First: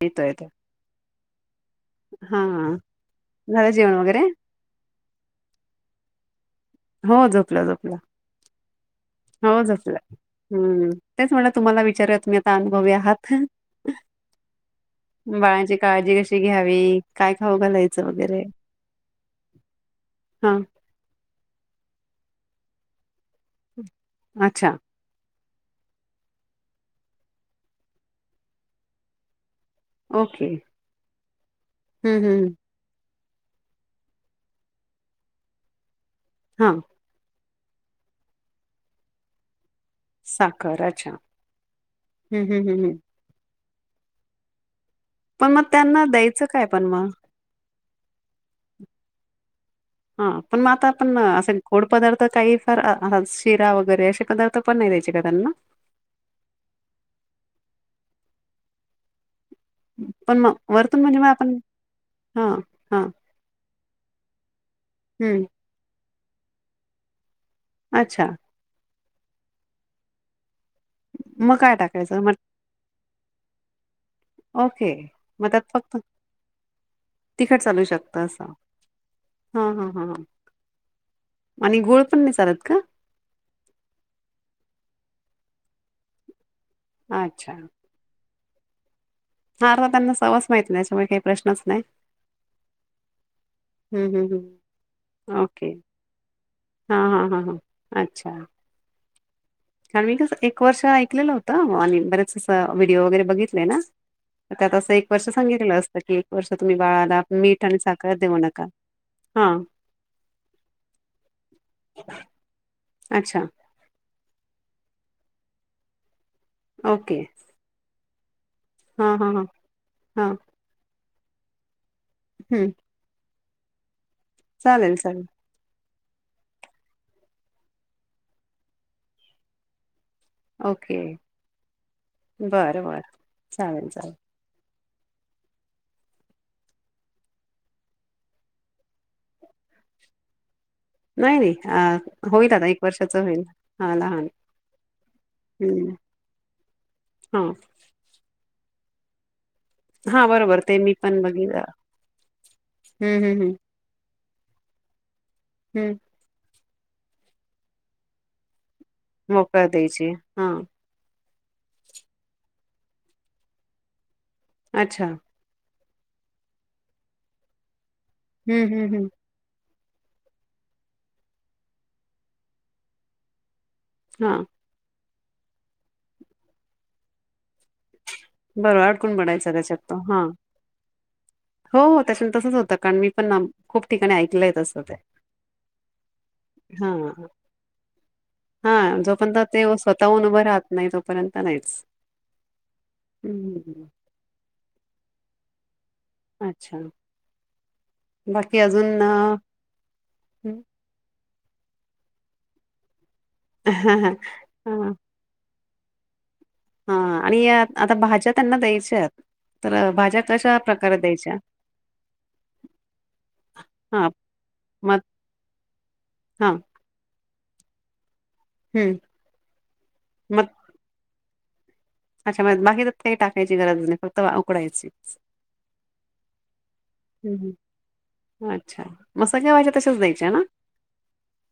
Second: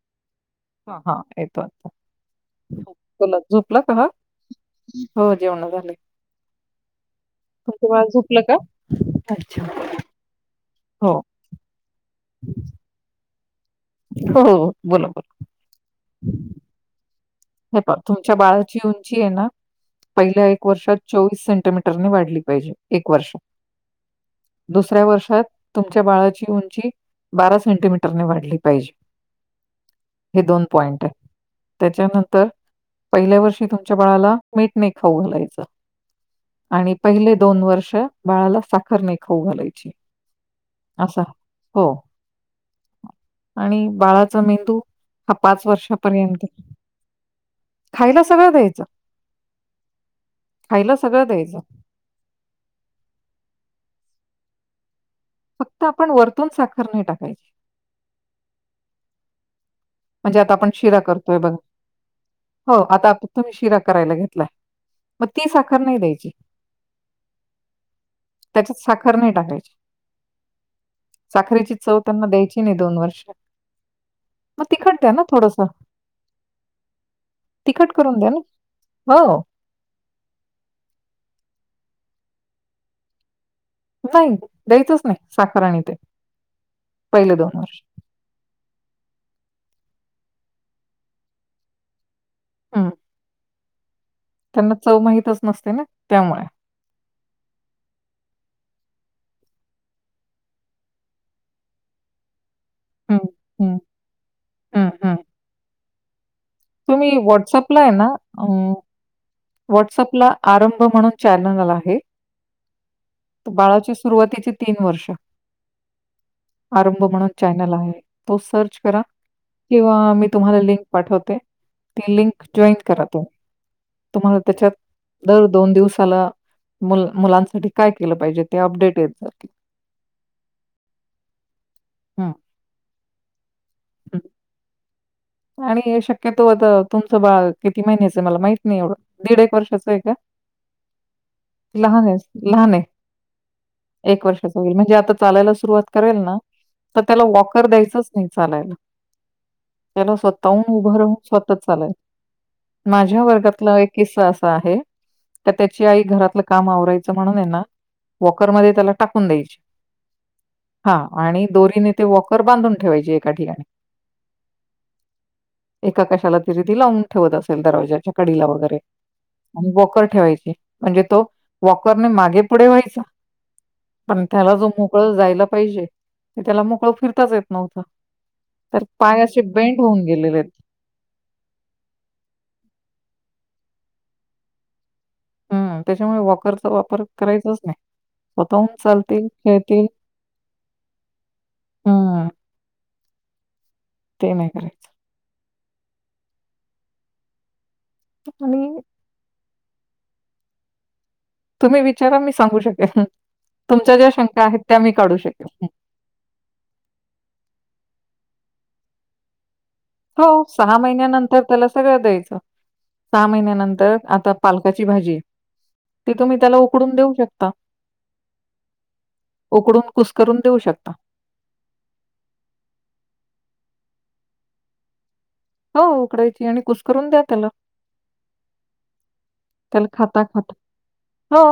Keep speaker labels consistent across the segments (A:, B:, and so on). A: येतो येतो.
B: हा येतोच
A: हा
B: तुला
A: झालं
B: झुपला
A: जेवण
B: का
A: वगैरे
B: हो जेवण झालं
A: हो झोपलं झपलं
B: का?
A: हो
B: अच्छा.
A: झपलं.
B: हो.
A: तेच मला तुम्हाला विचार प्र्ञता अुभव आहात
B: हो, हो. बोला, बोला.
A: बाळांची काळजी कशी घ्यावी. काय खाऊ
B: हे
A: घालायचं
B: तुमच्या
A: वगैरे
B: बाळाची उंची आहे ना पहिल्या
A: हा
B: एक वर्षात चोवीस सेंटीमीटर वा पाजे एक वर्ष
A: अच्छा
B: दुसऱ्या वर्षात तुमच्या बाळाची उंची बारा सेंटीमीटरने वाढली पाहिजे हे
A: ओके
B: दोन पॉइंट आहे.
A: हम्म
B: त्याच्यानंतर-
A: हम्म.
B: पहिल्या वर्षी तुमच्या बाळाला मीठ नाही खाऊ घालायचं.
A: हा
B: आणि पहिले- दोन वर्ष बाळाला साखर नाही खाऊ घालायची.
A: साखर अच्छा.
B: असा. हो
A: हम्म हम्म हम्म हम्म.
B: आणि बाळाचा मेंदू- हा
A: पण मग त्यांना द्यायचं
B: वर्षापर्यंत
A: काय? पण मग?
B: खायला सगळं द्यायचं.
A: हा. पण मग आता
B: खायला
A: आपण
B: सगळं
A: असे
B: द्यायचं.
A: गोड पदार्थ काही फार शिरा वगैरे- एकदा तर पण नाही- का त्यांना
B: फक्त आपण वरतून साखर नाही टाकायची.
A: पण
B: म्हणजे आता
A: मग
B: आपण
A: वरतून
B: शिरा
A: म्हणजे मग
B: करतोय
A: आपण
B: बघा.
A: हा
B: हो
A: हा
B: आता तुम्ही शिरा करायला घेतला, मग
A: हम्म
B: ती साखर नाही द्यायची.
A: अच्छा.
B: खर नाही टाकायची.
A: मग
B: साखरेची
A: काय
B: चव
A: टाकायचं
B: त्यांना
A: मग
B: द्यायची नाही दोन वर्ष. मग
A: ओके
B: तिखट द्या ना
A: मग त्यात
B: थोडसं.
A: फक्त, तिखट चालू शकत
B: करून द्या ना.
A: असं.
B: हो
A: हां हां ह. आणि गूळपण नाही चालत का?
B: नाही द्यायचंच नाही साखर आणि ते. पहिलं दोन वर्ष.
A: हा [unintelligible] माहित नाही त्याच्यामुळे काही प्रश्नच नाही-
B: हम्म
A: हं, हं, हं.
B: त्यांना चव माहितच
A: ओके.
B: नसते ना? त्यामुळे.
A: हां हां हां हां अच्छा. आणि मी कस? एक वर्ष ऐकलेलं होतं आणि बरेच व्हिडिओ
B: हं,
A: वगैरे बघितले
B: हं,
A: ना? तर
B: हं,
A: त्यात एक
B: हं.
A: वर्षे सांगितले असत की वर्ष तुम्ही बाळाला मीठ आणि
B: व्हॉट्सअपला आहे ना
A: साखर देऊ
B: अ,
A: नका. हां,
B: व्हॉट्सअपला आरंभ म्हणून चॅनल आहे.
A: अच्छा.
B: तर बाळाच्या सुरुवातीची तीन वर्ष आरंभ
A: ओके.
B: म्हणून चॅनल आहे. तो सर्च करा
A: हां, हां, हां,
B: किंवा मी
A: हां.
B: तुम्हाला लिंक पाठवते. ती लिंक
A: हं.
B: जॉईंट करा तु तुम्हाला त्याच्यात
A: चालेल, चालेल.
B: दर दोन दिवस तुम्हाला मुलांसाठी काय केलं पाहिजे ते अपडेट जातील.
A: ओके
B: हं,
A: बरं बरं चालेल चालेल.
B: हं. आणि शक्यतो आता तुमचं बाळ किती महिन्याचं मला माहित नाही एवढं दीड एक वर्षाचं आहे का?
A: नाही नाही
B: लहान आहेस
A: अ होईल आता
B: लहान
A: एक
B: आहे
A: वर्षाच होईल हा
B: एक
A: लहान
B: वर्षाच होईल म्हणजे आता चालायला सुरुवात
A: हम्म
B: करेल ना तर त्याला
A: हा
B: वॉकर द्यायचच नाही चालायला. त्याला
A: हा बरोबर
B: स्वतःहून
A: ते मी
B: उभं राहून
A: पण
B: स्वतः
A: बघितलं
B: चालाय माझ्या
A: हम्म हम्म हम्म
B: वर्गातला एक किस्सा अस आहे. का त्याची
A: हम्म
B: आई घरातलं काम आवरायच म्हणून आहे ना वॉकरमध्ये त्याला टाकून द्यायची.
A: मका देयची हा
B: हां आणि दोरीने ते वॉकर बांधून ठेवायचे एका ठिकाणी.
A: अच्छा.
B: एका कशाला तरी ती लावून ठेवत असेल दरवाजाच्या कडीला
A: हम्म
B: वगैरे
A: हम्म हम्म
B: आणि वॉकर ठेवायचे म्हणजे तो वॉकरने मागे पुढे व्हायचा पण
A: हा
B: त्याला जो मो मोकळ जायला पाहिजे ते त्याला मोकळं फिरताच येत नव्हत.
A: बर आडकुन पडायचा. शकतो. हां
B: गेलेले आहेत.
A: हो तस न तसच होत कारण मी पण खूप ठिकाणी ऐकलंय तसं ते
B: हम्म त्याच्यामुळे वॉकरचा
A: हा
B: वापर करायचाच नाही स्वतःहून
A: हा
B: चालतील
A: जोपर्यंत ते
B: खेळतील
A: स्वतःहून उभं राहत नाही
B: हम्म.
A: हम्म हम्म
B: ते नाही करायचं.
A: अच्छा बाकी
B: आणि
A: अजून हम्म
B: तुम्ही विचारा मी सांगू शकेन, तुमच्या
A: ह
B: ज्या शंका आहेत त्या मी काढू शकेन.
A: हां आणि आता भाज्या त्यांना द्यायच्यात. तर भाज्या
B: हो
A: कशा
B: सहा
A: प्रकारे द्यायच्या
B: महिन्यानंतर त्याला सगळं द्यायचं सहा महिन्यानंतर
A: हा
B: आता पालकाची
A: मग
B: भाजी ती तुम्ही
A: हा
B: त्याला उकडून देऊ शक ता.
A: हम्म
B: उकडून कुसकरून
A: मग
B: देऊ शकता.
A: अच्छा म बाकीच त्यात काय टाकायची गरज नाही फक्त उकडायची.
B: हो उकडायची आणि कुसकरून द्या त्याला,
A: हम्म अच्छा मग सगळ्या भाज्या
B: त्याला
A: तशाच
B: खाता
A: द्यायच्या ना
B: खाता हो.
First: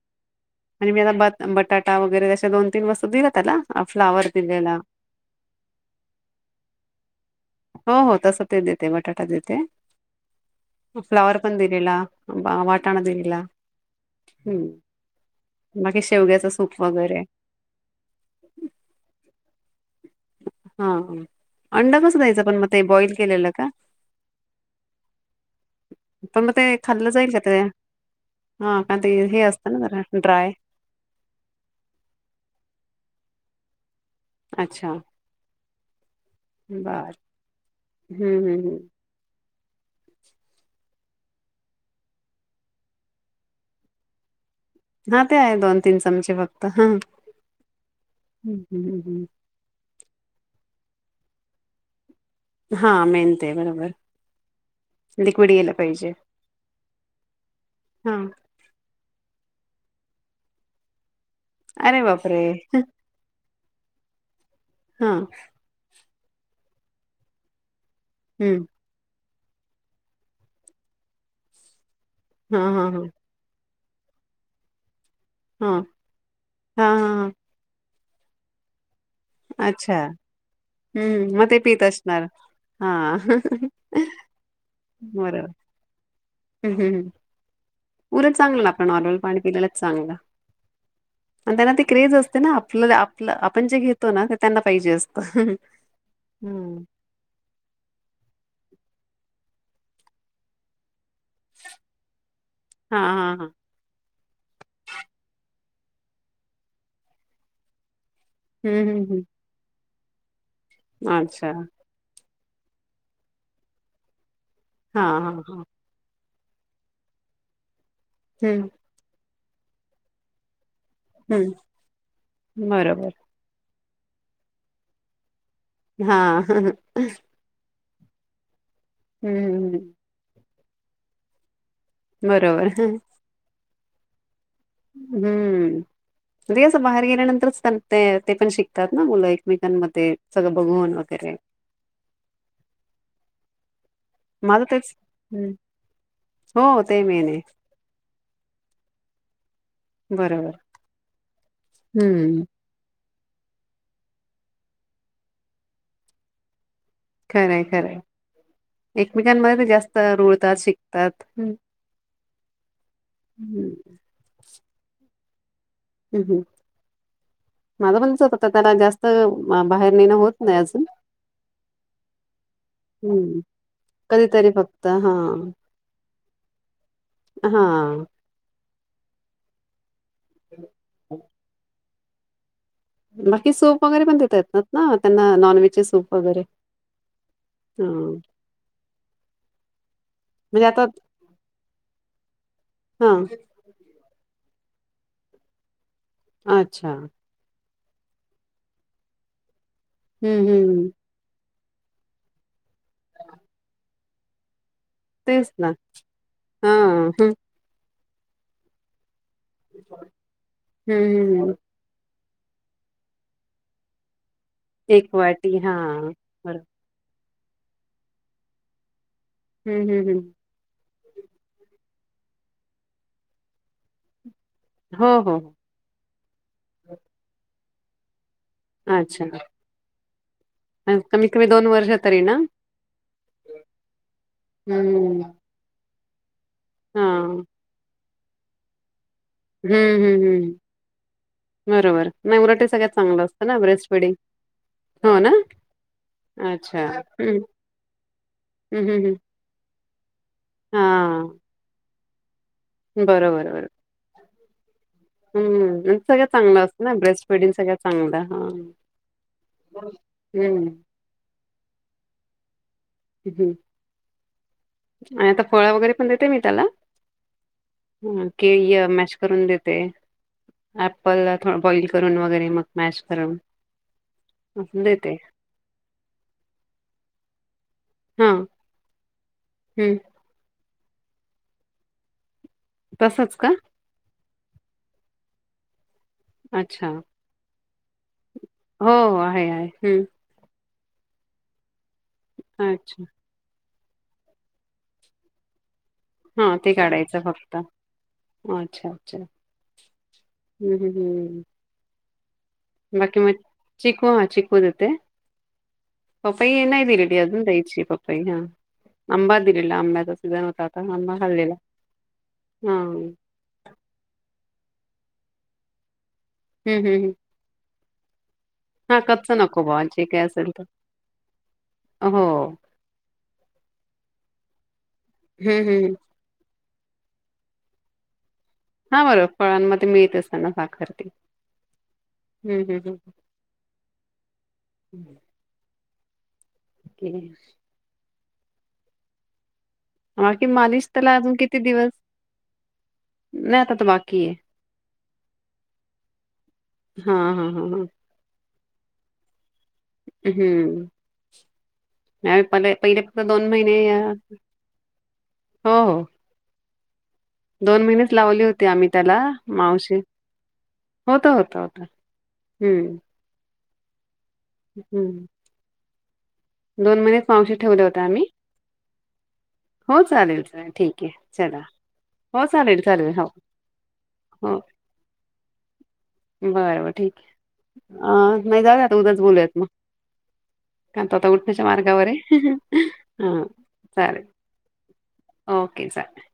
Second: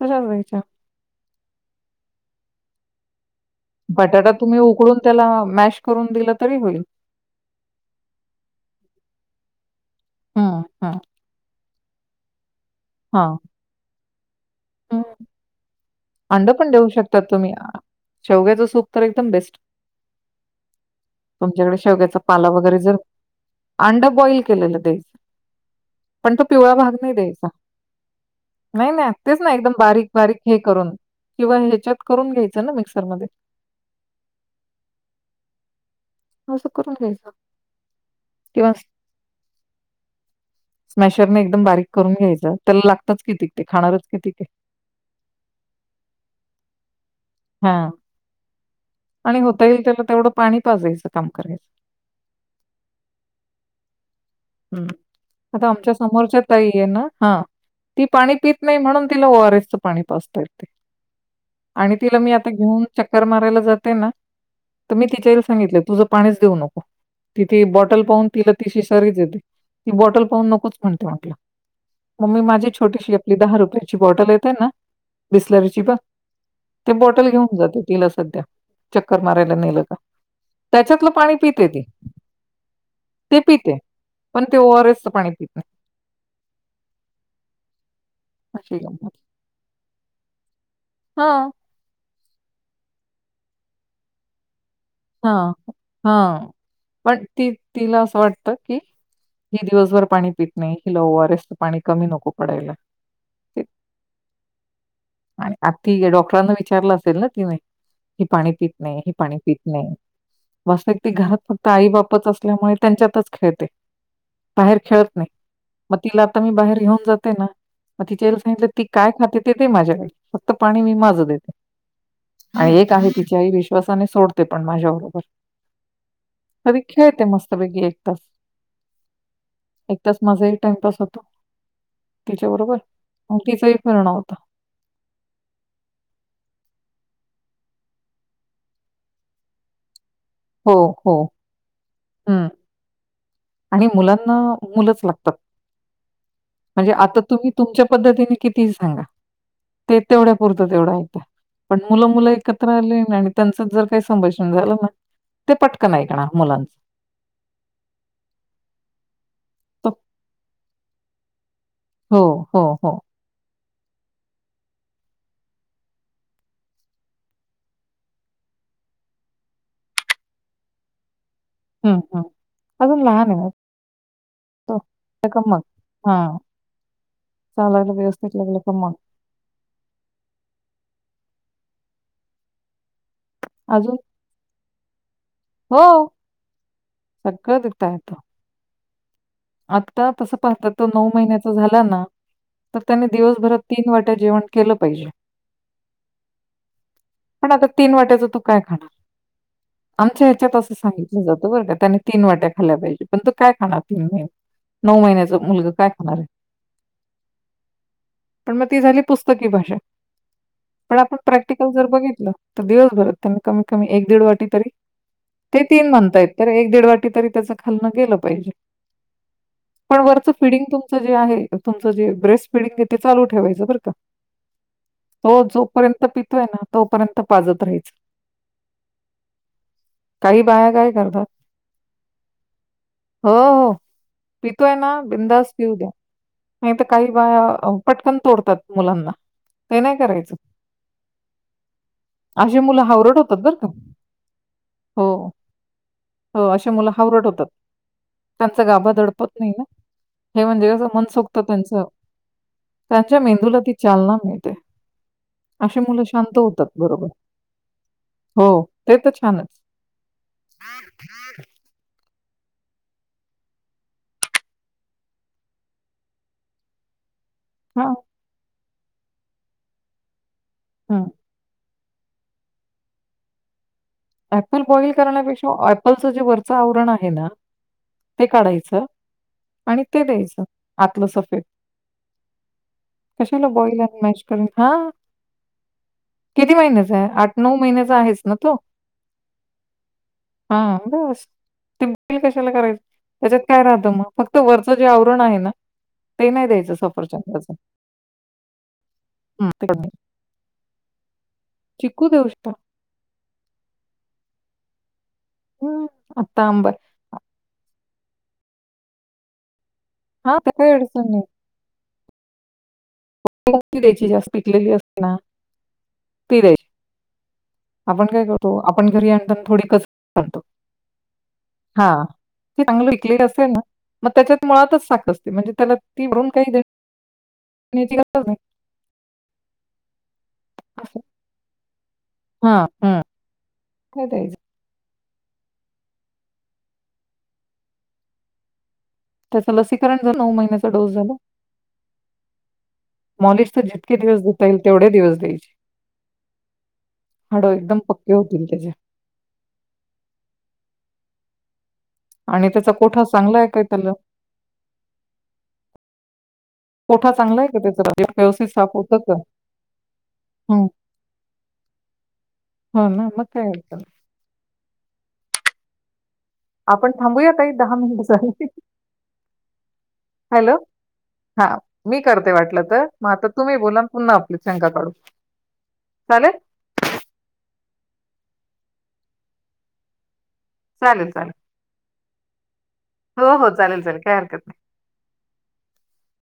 B: [unintelligible]
A: आणि मी आता भात. बटाटा वगैरे अशा दोन तीन वस्तू दिल्यात.
B: बटाटा तुम्ही उकडून त्याला मॅश करून दिलं तरी होईल.
A: हो हो तस ते देते बटाटा देते
B: हं, हं,
A: फ्लावर पण दे तेला टाणा
B: हां.
A: दिला. बाकी शेवग्याचं
B: अंड पण
A: सूप
B: देऊ
A: वगैरे
B: शकतात तुम्ही शेवग्याच सूप तर एकदम बेस्ट
A: हा
B: तुमच्याकडे
A: अंड कसं
B: शेवग्याचा
A: द्यायचं
B: पाला
A: पण मग ते
B: र
A: बॉईल केलेलं का
B: अंड बॉईल केलेल द्यायच पण तो
A: मग ते
B: पिवळा भाग
A: खाल्लं
B: नाही
A: जाईल का
B: द्यायचा
A: ते हा
B: नाही
A: का ते
B: नाही. तेच
A: हे
B: ना
A: असतं
B: एकदम
A: जरा
B: बारीक बारीक
A: ड्राय
B: हे करून किंवा ह्याच्यात करून घ्यायचं ना मिक्सरमध्ये
A: अच्छा.
B: असं करून
A: बर
B: घ्यायच
A: हम्म हम्म
B: किंवा
A: हम्म
B: स्मॅशरने एकदम बारीक करून घ्यायचं त्याला लागतच कितीक ते खाणारच कितीक आहे?
A: हां ते आहे दोन तीन चमचे फक्त हां.
B: हां. आणि होता येईल त्याला तेवढं पाणी पाजयचं काम करायचं.
A: हां मेहनत आहे बरोबर. लिक्विड
B: आता
A: गेलं
B: आमच्या
A: पाहिजे
B: समोरच्या तई आहे ना हा ती
A: हा
B: पाणी पत नाही म्हणून तिला ओरस पाणी पासता येत ते. आणि
A: अरे
B: तिला मी
A: बापरे
B: आता घेऊन चक्कर मारायला जाते ना तर मी
A: हा
B: तिच्या सांगितलं तुझ. पा देऊ नको तथ. पाून तिला
A: हम्म
B: तिशी सर्ेत ती बॉटल पाहून नकोच म्हणते म्हटलं. मम्मी
A: हा
B: माझी
A: हा हा
B: छोटशी आपली दहा रुपये ची बॉटल येते ना.
A: हा
B: बिस्लरीची बा
A: हा
B: ते
A: हा
B: बॉटल
A: हा.
B: घेऊन जाते. तला सध्या चक्कर मारायला नेलं का.
A: अच्छा
B: त्याच्यातलं पाणी
A: हम्म मग ते
B: पिते
A: पत
B: ती,
A: असणार हा.
B: ते पिते. पण ते ओआरएसच पाणी
A: बरोबर
B: पितात
A: हम्म हम् हम् उलट चांगलं
B: अशी
A: आपलं
B: गंमत.
A: नॉर्मल पाणी पिलेलंच चांगलं
B: हां,
A: आणि त्यांना ते क्रेज असते त्यांना आपलं आपण जे घेतो ना त्यांना पाहिजे असतं
B: हं हं
A: हम्म.
B: पण ती तिला असं वाटत की हि दिवसभर पाणी पीत नाही हिला ओ र स पाणी नको कमी पडायला
A: हा हा हा
B: आणि आ ती डॉक्टरांना विचारलं असेल ना तिने ही पाणी पीत
A: हम्म हम्म
B: नाही ही
A: हम्म.
B: पाणी पत नाही वास्तविक घरात
A: अच्छा
B: फक्त आई बापच अस त्यामुळे त्यांच्यातच खेळते बाहेर
A: हा
B: खेळत नाही
A: हा हा
B: मग तिला आता मी बाहेर घेऊन जाते ना मग
A: हम्म
B: ती काय खाते ते ते माझ्याकडे फक्त पाणी मी माझे देते
A: हम्म
B: आणी एक आहे
A: बरोबर
B: तिच्या आई विषयी तसे नाही सोड ते पण माझ्या बरोबर
A: हा
B: कधी खेळते मस्तपैकी एक त
A: हम्म हम्म हम्
B: टाइमपास होतो तिच्या बरोबर तिच कर न होता
A: हम्म रे असं बाहेर गेल्यानंतरच ते ते पण शिकतात ना मुलं एकमेकांमध्ये सगळं बघून वगैरे
B: हम आणि मुलांना
A: माझं तेच
B: मुलंच लागतात
A: हम्म. हो
B: म्हणजे
A: ते
B: आता
A: मेन आहे
B: तुम्ही तुमच्या पद्धतीने किती सांगा ते तेवढ्या
A: बरोबर
B: पुरत तेवढा ऐकतात पण मुलं मुलं
A: हम्म
B: एकत्र आले त्यांचं जर काही संभाषण झालं ना ते पटकन ऐकणार मुलांच
A: खरंय खरंय एकमेकांमध्ये ते
B: तो
A: जास्त रुळतात शिकतात ह्
B: हो हो हो
A: हम्म ह हम माझं पण [unintelligible] बाहेर नाही ना, होत नाही अजून.
B: ह ह अजून लहान आहे
A: हम्म
B: ना
A: कधीतरी
B: तो,
A: फक्त हा
B: उद्या कमवलं. हा. चालायला
A: हा
B: व्यवस्थित लागलं [unintelligible]
A: [inaudible] बाकी सूप
B: अजून
A: वगैरे पण देतात ना? [unintelligible] त्यांना
B: हो,
A: नॉनव्हेजचे सूप वगैरे
B: सगळं देता येतं.
A: हां.
B: आता तस
A: म्हणजे
B: पाहतात
A: आता
B: तो नऊ महिन्याचा झाला ना तर त्याने
A: हां
B: दिवसभरात तीन वाट्या जेवण केलं पाहिजे.
A: अच्छा.
B: पण आता तीन वाट्याचं तो काय खाणार? आमच्या
A: हं,
B: ह्याच्यात असं
A: हं.
B: सांगितलं जा त बरं का? त्याने तीन वाट्या खाल्ल्या पाहिजे परंतु काय खाणार पिल्लू हे? नऊ महिन्याचं
A: तेच ना.
B: मुलगं काय खाणार आहे?
A: हां. हं.
B: पण मग ती झाली पुस्तकी भाषा
A: हं,
B: पण आपण
A: हं, हं.
B: प्रॅक्टिकल जर बघितलं. तर दिवसभरात त्यांनी कमी कमी एक दीड वाटी तरी
A: एक वाटी
B: ते तीन
A: हां.
B: म्हणतायेत तर
A: बरोबर.
B: एक दीड वाटी तरी त्याचं खाणं गेलं पाहिजे.
A: हं,
B: पण
A: हं, हं.
B: वरच फिडिंग तू जे आहे तुमच जे ब्रेस्ट फिडिंग आहे, ते चालू ठेवायचं बरं का?
A: हो, हो,
B: तो
A: हो.
B: जोपर्यंत पितोय ना तोपर्यंत पाजत राहयचं.
A: अच्छा!
B: काही बाया काय करतात,
A: कमीत कमी दोन वर्ष तरी ना
B: "हो, हो, पितोय ना
A: हं.
B: बिंदास पिऊ द्या. नाही तर काही
A: हां.
B: बाया पटकन तोडतात मुलांना
A: ह
B: ते नाही
A: ह
B: करायचं.
A: हम्म! बरोबर
B: अशी
A: नाही [unintelligible]
B: मुलं
A: सगळ्यात
B: हावरट
A: चांगलं
B: होतात
A: असतं
B: बरं
A: ना
B: का.
A: ब्रेस्ट फिडिंग हो ना,
B: हो. अशी
A: अच्छा!
B: मुलं हावरट
A: ह अ अ अ
B: होत नाही ना, नाही म्हणजे कस मनसोक्त त्यांचं त्यांच्या
A: बरोबर, बरोबर.
B: मेंदूला ती चालना मिळते. अशी
A: हम्म
B: मुलं
A: सगळं
B: शांत
A: चांगलं
B: होतात
A: असतं ना
B: बरोबर.
A: ब्रेस्ट पेडिंग सगळ्या चांगलं.
B: हो,
A: हा
B: ते तर छानच.
A: हम्म, हम. आणि आता फळ वगैरे पण देते मी त्याला!
B: हां,
A: के मॅश करून देते.
B: हं.
A: एप्पल ला बॉईल करून वगैरे मग मॅश करून
B: अऍपल
A: असं
B: बॉईल
A: देते
B: करण्यापेक्षा ऍपलचं जे वरचं आवरण आहे, ना ते
A: हा
B: काढायचं आणि
A: हम्म.
B: ते द्यायचं. आतलं सफेद
A: तसंच
B: कशा ला
A: का
B: बॉयलर आणि मॅ हा! किती
A: अच्छा
B: महिन्याचा आहे आठ नऊ महिन्याचा आहेच ना तो?
A: हो आहे आहे.
B: हा बस! कशाला करायच
A: अच्छा
B: त्याच्यात काय राह मग फक्त वरचं जे आवरण आहे ना
A: हा
B: नाही
A: ते
B: द्यायचं
A: काढायचं
B: सफरचंदाचं.
A: फक्त अच्छा अच्छा
B: हं. ते कमी.
A: हम्म हम् हम्म.
B: चिकू देउ शकता.
A: बाकी मग चिकू हा चिकु देते!
B: हं, आत्ता
A: पपय
B: आंबा आहे.
A: नाय दिलेली अूजून दयची पप हा अंबा दि ला आंब्याचा
B: हां,
A: सिझन
B: त्यात काही
A: होताता
B: अडचण
A: आंबा
B: नाही.
A: खाल्लेला. हा.
B: ती द्यायची जास्त पिकलेली असते ना. ती द्यायची.
A: हम्म हम् हम्.
B: आपण काय करू तो आपण घरी आण थोडी
A: बुवा जे काही
B: कच्चा
A: असेल ते.
B: हा
A: हो.
B: चांगलं पिकलेला असेल ना मग त्याच्यात मुळातच म्हणजे
A: हं,
B: त्याला
A: हं, हं.
B: ती तीवरून काय मी तिला [inaudible]
A: हा बरं फळांमध्ये मिळतच असतना साखर
B: असं.
A: ते हम्म
B: हां,
A: हम्म
B: हं.
A: हम्.
B: [inaudible]
A: [inaudible] [inaudible]
B: त्याचं लसीकरण जो नऊ
A: बाकी
B: महिन्याचा
A: मालिश
B: डोस झाला?
A: त्याला अजून किती दिवस?
B: मॉलिश
A: नाही
B: तर
A: आता
B: जितके दिवस
A: बाकी आहे.
B: देता येईल, तेवढे दिवस द्यायची.
A: हां,
B: हाडो
A: हां, हां,
B: एकदम पक्के होतील त्याचे.
A: हम्म. नाही
B: आणि
A: पले
B: त्याचा
A: पहिले
B: कोठा
A: फक्त
B: चांगला आहे
A: दोन
B: का
A: महिने,
B: त्याला?
A: हो हो.
B: कोटा चांगला आहे का त्याचा पोट
A: महिनेच लावली
B: व्यवस्थित
A: होती
B: साफ
A: आम्ही
B: होतंय का?
A: त्याला मावशी
B: ह
A: होतं, होतं, होतं.
B: ह ना मग काय तं.
A: हम्म.
B: आपण
A: दोन महिने
B: थांबूया ताई
A: मावशी ठेवले होत्या
B: मिनिटं
A: आम्ही.
B: झाली.
A: हो चालेल
B: हॅलो?
A: चालेल ठीक आहे, चला.
B: हां. मी करते
A: हो
B: वाटलं
A: चालेल
B: तर. मग
A: चालेल हो.
B: आता तुम्ही बोला आणि पुन्हा आपली
A: हो
B: शंका काढू. चालेल?
A: बर बर ठीक आहे. अं नाही झालं ते उद्याच बोलूयात म.
B: चालेल,
A: तो आता
B: चालेल.
A: उठण्याच्या मार्गावर आहे. हम हं [unintelligible]
B: हो,
A: हं
B: हो. काही
A: चालेल,
B: हरकत
A: ओके चालेल.